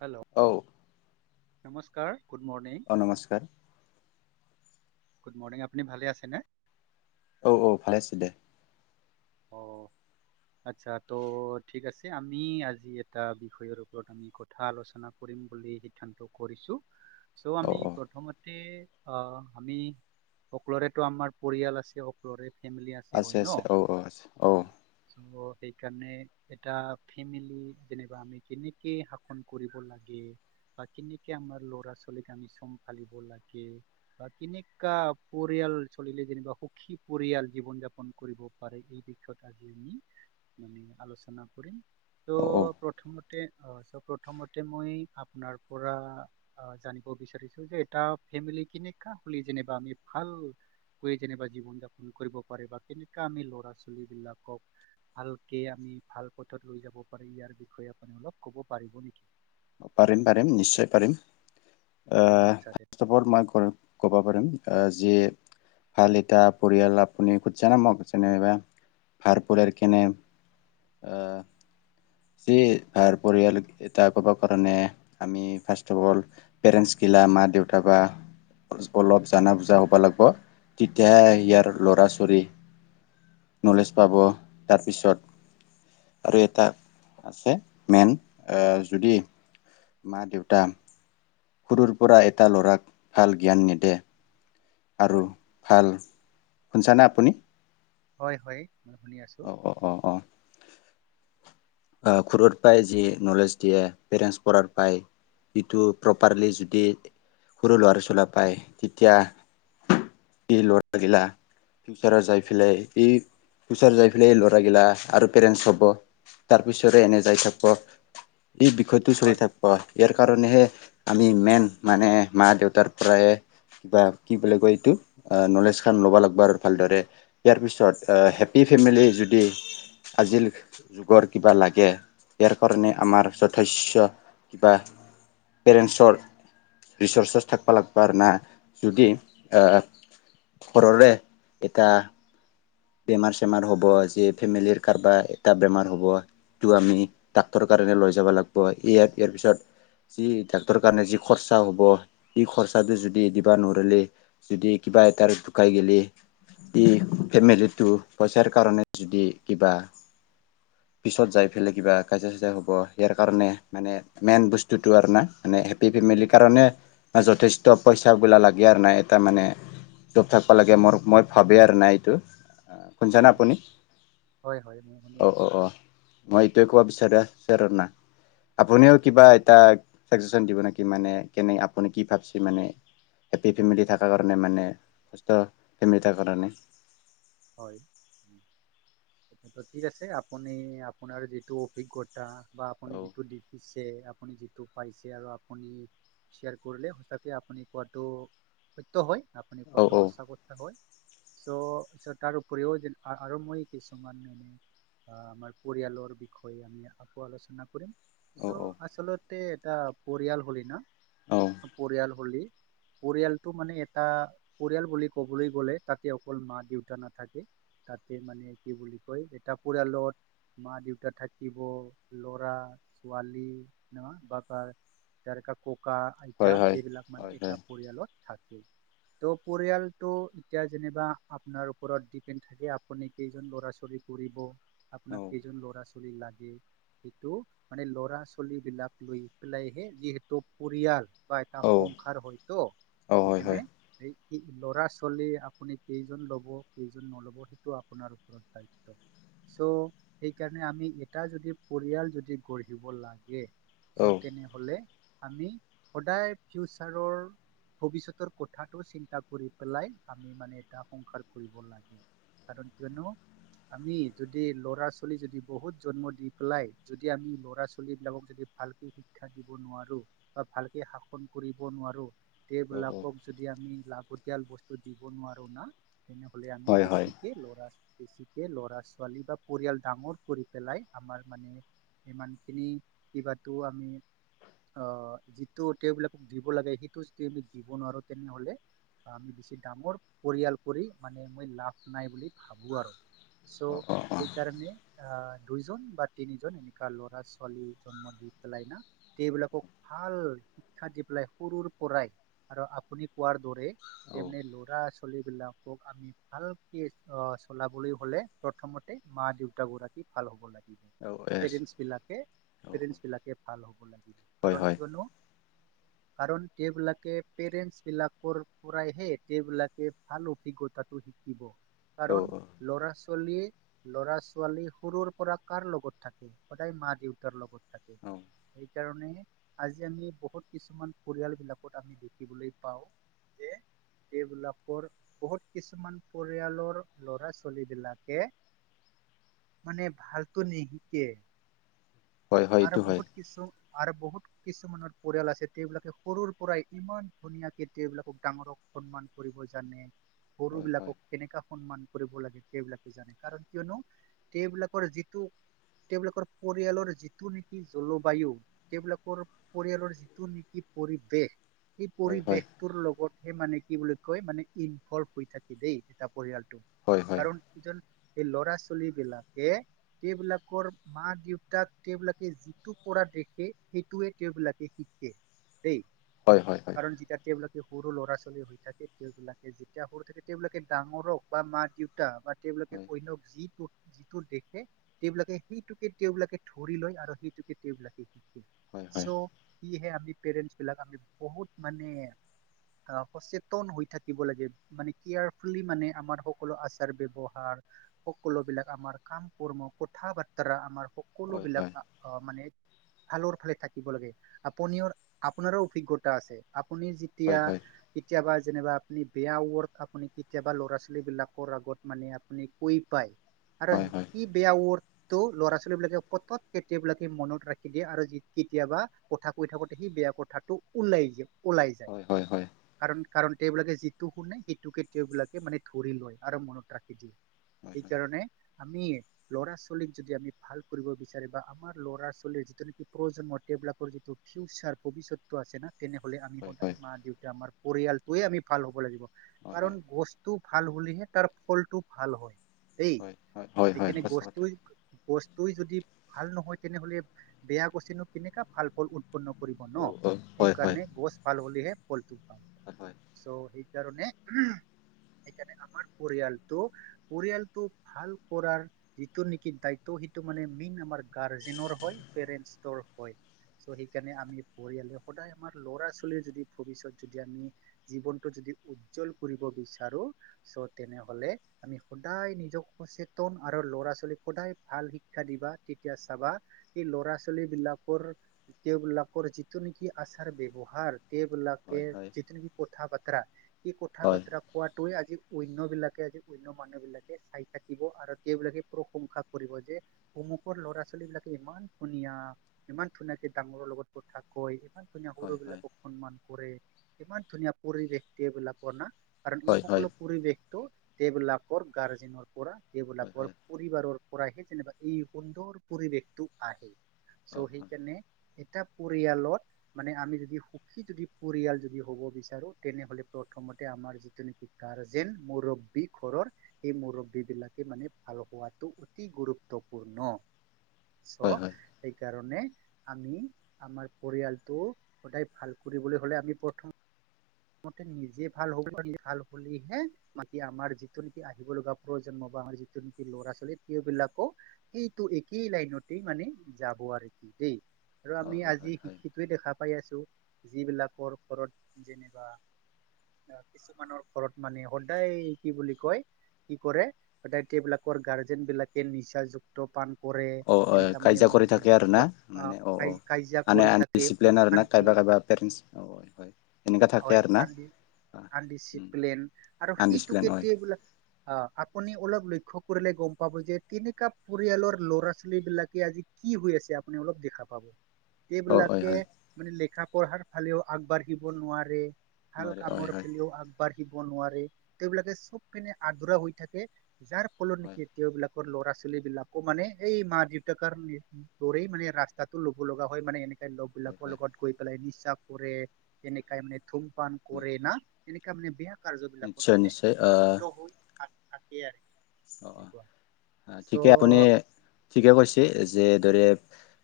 Hello অ নমস্কাৰ good morning অ নমস্কাৰ গুড মৰ্ণিং আপুনি ভালে আছেনে অ অ ভালে আছো দে অ আচ্ছা ত' ঠিক আছে আমি আজি এটা বিষয়ৰ ওপৰত আমি কথা আলোচনা কৰ ম বুলি সিদ্ধান্ত কৰিছো চ' আমি প্ৰথম অ আমি সকলোৰেতো আমাৰ পৰিয়াল আছে সকলোৰে ফেমিলি আছে হয় ন অ আ অঁ চ' সেইকাৰণে এটা ফেমিলি যেনিবা আমি কেনেকে শাসন কৰিব লাগে বা কেনেকে আমাৰ ল'ৰা ছোৱালীক আমি চম্ভালিব লাগে বা কেনেুৱা পৰি পৰিয়াল চলিলে যেনিবা সুখী পৰিয়াল জীৱন যাপন কৰিব এই বিষয়ত আজি আমি মান আলোচনা কৰিম ত' প্ৰথমতে অ চ প্ৰথমতে মই আপোনাৰ পৰা জানিব বিচাৰিছো যে এটা ফেমিলি কেনেককা হলে যেনা আমি ভালকৈ যেনা জীৱন যাপন কৰিব পাৰে বা কেনে আমি ল'ৰা ছোৱালী বিলাকক ভালকে আমি ভাল পথত লৈ যাব পাৰি ইয়াৰ বিষয়ে আপ অলপ কব পাৰিব নেকি পাৰিম পাৰিম নিশ্চয় পাৰিম অ আহ আচ্ছা দে ঠিক ফাৰ্ষ অ আছে অল মই ক'ব পাৰিম যিয়ে ভাল এটা পৰিয়াল আপুনি খুজছে নামক যেনবা ভাল পৰিয়াল কেনে আহ সেই ভা পৰিয়াল এটা কব কাৰণে আমি ফাৰ্ষ অফ অল পেৰেন্ট সা মা দেউতা বা অলপ জানা বুজা হ'ব লাগিব তেতিয়াহে ইয়াৰ লৰা ছোৱালী নলেজ পাব তাৰপিছত আৰু এটা আছে মেইন যদি মা দেউতা সৰুৰ পৰা এটা লৰাক ভাল জ্ঞান নিেদে আৰু হয় ভাল শুনিছানে আপুনি হয় হয় মই শুনি আছো অ অ অ অ আহ কুৰত পাই যি নলেজ দিয়ে পেৰেণ্টছ পঢ়াৰ পাই ইটো প্ৰপাৰলি যদি সৰু ল'ৰাৰা চলা পায় তেতিয়া কি লৰাগিলা ফিউচাৰত যাই পেলাই ই ফিউচাৰ যাই পেলাই ল'ৰাগিলা আৰু পেৰেণ্টছ হব তাৰ পিছৰে এনে যাই থাক এই বিষয়টো চলি হয় থাকিব ইয়াৰ কাৰণেহে আমি মেইন মানে মা দেউতাৰ পৰাই কিবা কি বুলি কয় এইটো। নলেজখন ল'ব লাগিব আৰু ভালদৰে ইয়াৰ পিছত হেপী ফেমিলি যদি। আজিৰ যুগৰ কিবা লাগে। ইয়াৰ কাৰণে আমাৰ যথেষ্ট কিবা পেৰেণ্ৰ। ৰিচৰ্চছ থাকবা লাগিবা আৰু না যদি। হয় শৰৰৰে এটা। বেমাৰ চেমাৰ হ'ব য ফেমিলিৰ কাৰোবাৰ এটা বেমাৰ হ'ব। তটো আমি ডাক্তৰৰ কাৰণে লৈ যাব লাগিব ইয় ইয়াৰ পিছত। যি ডাক্টৰৰ কাৰণে যি খৰচা হব এই খৰচাটো যদি দিবা নোৱাৰলেে যদিা। বাইটাৰ দুুকাই গেলে ত ফেমিলত। টো পইচাৰ কাৰণে যদি কিবা। পিছত যাই পেলাই কিবা কাজা চাজা হ'ব ইয়াৰ কাৰণে মানে মেইন বস্তুতো আৰু না। ম হেপ্পী ফেমিলি কাৰণে যথেষ্ট পইচাাবলা লাগে আৰু নাই এটা মানে। জপ থাকিব লাগে মোৰ মই ভাবেই আৰু নাই এইটো। শুনিছানে হয় হয় আপুনি হয় হয় মই শুনি অ' আছো অ' অ' মই এইটোৱে ক'ব বিচাৰে। বিচাৰো না আপুনিও কিবা হয় এটা চাজেচন দিব নেকি। কি মানে কেনে আপুনি কি ভাবছে মানে। হেপ্পী ফেমিলি থকাৰ কাৰণে মানে সুস্থ ফেমিলি থাৰ কাৰণে। হয়। ঠিক আছে আপুনি আপোনাৰ যিটো অভিজ্ঞতা। বা আপুনি যিটো দেখিছে। আপ যিটো পাইছে আৰু আপুনি শ্বেয়াৰ কৰিলে সচে আপুনি কোৱাটো। সত্য হয় আপুনি কোৱাটো সঁচা কথা হয় তত। তাৰ উপৰিও যে আৰু মই কিছুমান ন। আহ আমাৰ পৰিয়ালৰ বিষয়ে আমি আকৌ আলোচনা কৰিম। চ' আচলতে এটা পৰিয়াল হলি না পৰিয়াল হলি। পৰিয়ালটো মানে এটা পৰিয়াল বুলি ক'বলৈ গ'লে তাতে অকল মা দেউতা। ঘ নাথাকে তাতে মানে কি বুলি কয় এটা পৰিয়ালত। মা দেউতা থাকিব ল'ৰা ছোৱালী না বাপাৰ। তাৰকা ককা আইতা হয় হয় এইবিলাক মানে হয় এটা হয় পৰিয়ালত। থাক ত' পৰিয়ালটো এতিয়া যেনিবা আপোনাৰ। ওপৰতপে টিফিন থাকে আপুনি কেইজন ল'ৰা আপোনাক কেইজন ল'ৰা। লাগে সেইটো মানে ল'ৰা ছোৱালী বিলাক লৈ পেলাইহে যিহেতু পৰিয়াল। বা এটাৰ সংসাৰ হয়তো হয় সেইখনে হয় এই। কি ল'ৰা ছোৱালী আপুনি কেইজন ল'ব। কেইজন নল'ব সেইটো আপোনাৰ ওপৰত দায়িত্ব। চ' সেইকাৰণে আমি এটা যদি পৰিয়াল যদি গঢ়িব লাগে। চ' তেনে হ'লে আমি সদায় ফিউচাৰৰ। ভৱিষ্যতৰ কথাটো চিন্তা কৰি পেলাই আমি মানে এটা সংসাৰ। কৰিব লাগে কাৰণ কিয়নো। আমি যদি ল'ৰা ছোৱালী যদি বহুত জন্ম দি পেলাই যদি আমি ল'ৰা ছোৱালী বিলাকক যদি। ভালকে শিক্ষা দিব নোৱাৰো বা ভালকে শাসন কৰিব নোৱাৰো। সেইবিলাকক যদি আমি লাগতিয়াল বস্তু দিব নোৱাৰো না। তেনেহলে আমি হয় হয় বেছিকে ল'ৰা আ। বেছিকে ল'ৰা ছোৱালী বা পৰিয়াল ডাঙৰ কৰি পেলাই আমাৰ মানে। সিমানখিনি কিবাতো আমি। আহ যিটো তেওঁবিলাকক দিব লাগে সেইটো য আমি দিব নোৱাৰো তেনে হ'লে। আমি বেছি ডাঙৰ পৰিয়াল। ম মই লাভ নাই বুলি ভাবো আৰু চ অ অ সেইকাৰণে। দুইজন বা তিনিজন এনেকুৱা ল'ৰা ছোৱালী জন্ম দি পেলাই ন সেইবিলাকক ভাল। শিক্ষা দি পেলাই সৰুৰ পৰাই আৰু আপুনি কোৱাৰ দৰে। অ তেনে ল'ৰা চলি বিলাক ক আমি ভালকে অ চলাবলৈ হলে প্ৰথমতে মা দেউতা গৰাকী ভাল হ'ব লাগে। এছ পেৰেন্টচ বিাকে পেৰেন্ট বিলাকে ভাল হ'ব লাগিব হয় কাৰণ হয় কিয়নো। কাৰণ তেওঁবলাকে পেৰেন্টছ বিলাকৰ পৰাইহে তেওঁবিলাকে ভালো অভিজ্ঞতাটো শিকিব কাৰণ ল'ৰা চলি ল'ৰা ছোৱালী সৰুৰ পৰা কাৰ লগত থাকে, সদায় মা দেউতাৰ লগত থাকে্ সেইকাৰণে আজি আমি বহুত কিছুমান পৰিয়াল বিলাকত আমি দেখিবলৈ পাওঁ। যে তেওলাকৰ বহুত কিছুমান পৰিয়ালৰ ল'ৰা ছোৱালী বিলাকে। মানে ভালতো নিশিকে। হয় হয় আৰু এইটো হয় বহুত কিছু আৰু বহুত কিছুমানৰ পৰিয়াল আছে, তেওঁবিলাকে সৰুৰ পৰাই ইমান ধুনীয়াকে তেওঁবিলাকক ডাঙৰক সন্মান কৰে। কৰিব জানে, সৰু হয় হয় বিলাকক কেনেকা। সন্মান কৰিব লাগে তেওঁলোকে জানে, কাৰণ কিয়নো তেওঁলোকে যিটো তেওঁবিলাকৰ পৰিয়ালৰ যিটো নেকি জলবায়ু তেওঁবিলাকৰ পৰিয়ালৰ যিটো নেকি পৰিবেশ সেই হয় হয় পৰিৱেশটোৰ লগতহে মানে কি বুলি কয় মানে ইনভলভ হৈ থাকি দেই এটা পৰিয়াল হয় হয় হয় কাৰণ ইজন সেই ল'ৰা ছোৱালী বিলাকে তেওঁবিলাকৰ মা দেউতাক তেওঁবিলাকে যিটো পৰা দেখে সেইটোয়ে তেওঁবি লাকে শিকে দেই হয় হয় কাৰণ যেতিয়া তেওঁবিলাকে সৰু ল'ৰা ছোৱালী হৈ থাকে তেওঁবিলাক যেতিয়া সৰু থাকে তেওঁলোকে ডাঙৰক বা মা দেউতা বা তেওঁলোকে হয় অন্যক যিটো যিটো দেখুওৱা। তেওঁবিলাকে সেইটোকে তেওঁবলাকে ধৰি লয় আৰু সেইটোকে তেওঁবিলাকে হয়, হয়। সেইহে আমি পেৰেন্টচ বিলাক আমি বহুত মানে সচেতন হৈ থাকিব থ লাগে মানে কেয়াৰফুলি মানে আমাৰ সকলো আচাৰ ব্যৱহাৰ সকলো বিলাক আমাৰ কাম কৰ্ম কথা বাৰ্তৰা আমাৰ সকলো হয় হয় বিলাক মানে। ফালৰ ফালে থাকিব লাগে আপুনিও আপোনাৰো অভিজ্ঞতা আছে আপুনি যেতিয়া হয় হয় কেতিয়াবা যেনিবা আপুনি বেয়া ৱৰ্ক আপুনি কেতিয়াবা লৰা ছোৱালী বিলাকৰ আগত মানে আপুনি কৈ পায় আৰু হয় হয় সি বেয়া উৱৰড ত' ল'ৰা ছোৱালী বিলাকে পত কেতিয়াবিলাকে মনত ৰাখি দিয়ে আৰু কেতিয়াবা কথা কৈ থাকোতে সি বেয়া কথাটো ওলাই যায় হয় হয় হয় কাৰণ কাৰণ তেওঁবিলাকে যিটো শুনে সেইটো কেতিয় বিলাকে মানে ধৰি লয় আৰু মনত ৰাখি দিয়ে হয় সেইকাৰণে আমি ল'ৰা ছোৱালীক যদি আমি ভাল কৰিব বিচাৰ বা আমাৰ ল'ৰা ছোৱালীৰ যিটো নেকি প্ৰজন্মতে বি লাকৰ যি ফিউচাৰ ভৱিষতটো আছে ন তেনেহলে আমি হয় সদায় হয় হয় মা দেউতা আমাৰ পৰিয়ালটোয়ে আমি ভাল হ'ব লাগিব হয় কাৰণ বস্তু ভাল হলেহে তাৰ ফলটো ভাল হয় দেই হয় হয় হয় হয় হয় সেইকাৰণে সঁচা কথা গস তই যদি ভাল নহয় তেনেহলে বেয়া গছিনো কেনেকা ভাল ফল উ উৎপন্ন কৰিব অ ন অ হয় হয় এইকাৰণে যে। গছ ভাল হলেহে ফলটো হয় হয় চ সেইকাৰণে সেইকাৰণে আৰ পৰিয়ালটো পৰিয়ালটো ভাল কৰাৰ যিটো নেকি দায়িত্ব সেইটো মানে ম আমাৰ গাৰ্জেনৰৰ হয় পেৰেণ্টৰ হয় ত' সেইকাৰণে আমি পৰিয়ালে সদায় আমাৰ ল'ৰা ছোৱালীৰ যদি ভৱিষ্যত যদি আমি জীৱনটো যদি উজ্জ্বল কৰিব বিচাৰো চ তেনেহলে আমি সদায় নিজক সচেতন আৰু ল'ৰা ছোৱালীক সদায় ভাল শিক্ষা দিবা তেতিয়া চাবা সেই ল'ৰা ছোৱালী বিলাক তেওঁবিলাকৰ যিটো নেকি আচাৰ ব্যৱহাৰ তেওঁবিলাকে হয় হয় যিদৰে কথা বতৰা এই কঠাক হয় পত্ৰা ক ত আজি অনন্য বিলাকে আজি অনন্য মানুহ বিলাকে চাই থাকিব আৰু তেওঁবলাকে প্ৰশংসা কৰিব যে উমুকৰ ল'ৰা ছোৱালী বিলাকে ইমান ধুনীয়া ইমান ধুনীয়াকে ডাঙৰৰ লগত কথা কয় ইমান ধুনীয়া সৰু হয় হয় বিলাকক সন্মান কৰে ইমান ধুনীয়া পৰিবেশক্তিয় বিলাকৰ না। কাৰণ এই হয় হয় সকলো পৰিৱেশটো দেবলাকৰ গাৰ্জেনৰ পৰা। হয় যিবিলাকৰ হয় পৰিবাৰৰ পৰাহে যেনিবা এই সুন্দৰ পৰিৱেশটো আহে। চ অ সেই কেনে। এটা পৰিয়ালত মানে আমি যদি সুখী যদি পৰিয়াল যদি হ'ব। নেমাৰ যি ন মী ঘৰৰ স ম। মানে ভাল হোৱাটো অতি গুৰুত্বপূৰ্ণ। হয় হয় চ' হয় এইকাৰণে, আমি আমাৰ পৰিয়ালটো সদায় ভাল কৰিবলৈ হ'লে আমি প্ৰথম, নিজে ভাল হ'ব প ভাল হলেহে মাকি আমাৰ যিটো নেকি আহিব লগা প্ৰয়োন্ম। আমাৰ যিটো নেকি ল'ৰা ছোৱালী তেওঁবলাকো সেইটো একেই লাইনতেই মানে যাব আৰু কি। দেই আৰু অ আমি হয় হয় আজি হয় শিকিতোৱে দেখা পাই আছো যিবিলাকৰ ঘৰত যেনে। বা কিছুমানৰ ঘৰত মানে সদায় কি বুলি কয়। কি কৰেবলাকৰ গাৰ্জেন বিলাকে নিচাযুক্ত পান। কৰে, অ অ তেনেককা মানে কাজিয়া কৰি মদ থাকে আৰু বিলাক না ম'দ আহ মানে অ ক অ কাজিয়া মানে কৰি থাকে আনডিচিপ্লিন আৰ না অশান্তি। কাইবা হয়। এনেকা থাকে হয় আৰু না কান্দি -কান্দিছ, প্লেন আৰু সেইটো আনডিচিপ্লিন হয় কেটবিলাক। অ' আপুনি অলপ লক্ষ্য কৰিলে গম পাব যে তেনেককাা পৰিয়ালৰ ল'ৰা ছোৱালী বিলাকে আজি কি হৈ, আছে আপুনি অলপ দেখা পাব। অ হয় এইবিলাকে হয় মানে লেখা পঢ়াৰ ফালেও আগবাঢ়িব নোৱাৰে। ভাল নোৱাৰে হয় কামৰ হয় ফিলিও আগবাঢ়। দিব নোৱাৰে তেওঁবলাকে চব পিনে আধুৰা হৈ থাকে যাৰ ফলত হয় নেকি তেওঁবলাক। ল'ৰা ছোৱালী বিলাকো মানে এই মা দেউতাক দৰেই মানে ৰাস্তাটো ল'ব লগা হয় মানে এনে। লগ হয় বিলাকৰ হয় লগত গৈ পেলাই নিচা কৰে এনেকাই মানে ধুমপান কৰে না। এনেককা মানে বেয়া কাৰ্য্যবলাকত নিশ্চয় মানে নিশ্চয় লু্ত হৈ থাকে আৰু, এনেকুৱা অ'অ'ঠিকে আপুনি চ' ঠিকে কৈছে যে। দৰে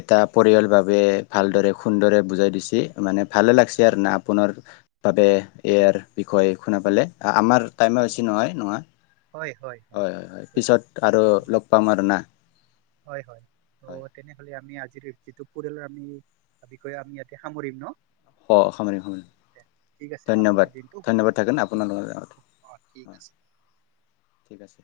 এটা পৰিয়াল বাবে ভালদৰে সুন্দৰে বুজাই দিছে মানে। ভালে লাগিছে হয় আৰু হয় না, আপোনাৰ বাবে ইয়াৰ বিষয়ে শুন পালে আমাৰ। টাইমে বেছি নহয় নহয় হয় হয় হয় পিছত আৰু লগ পাম আৰু না, হয় হয় হয় ত' তেনেহলে আমি আজিৰ। যিটো পৰিয়ালৰ আমি বিষয়ে আমি ইয়াতে সামৰিম ন? অ সামৰিক ঠিক স আছে আপোনাৰ ধন্যবাদ ধন্যবাদ থাকন আপোনাল। অঁ ঠিক আছে। ঠিক আছে।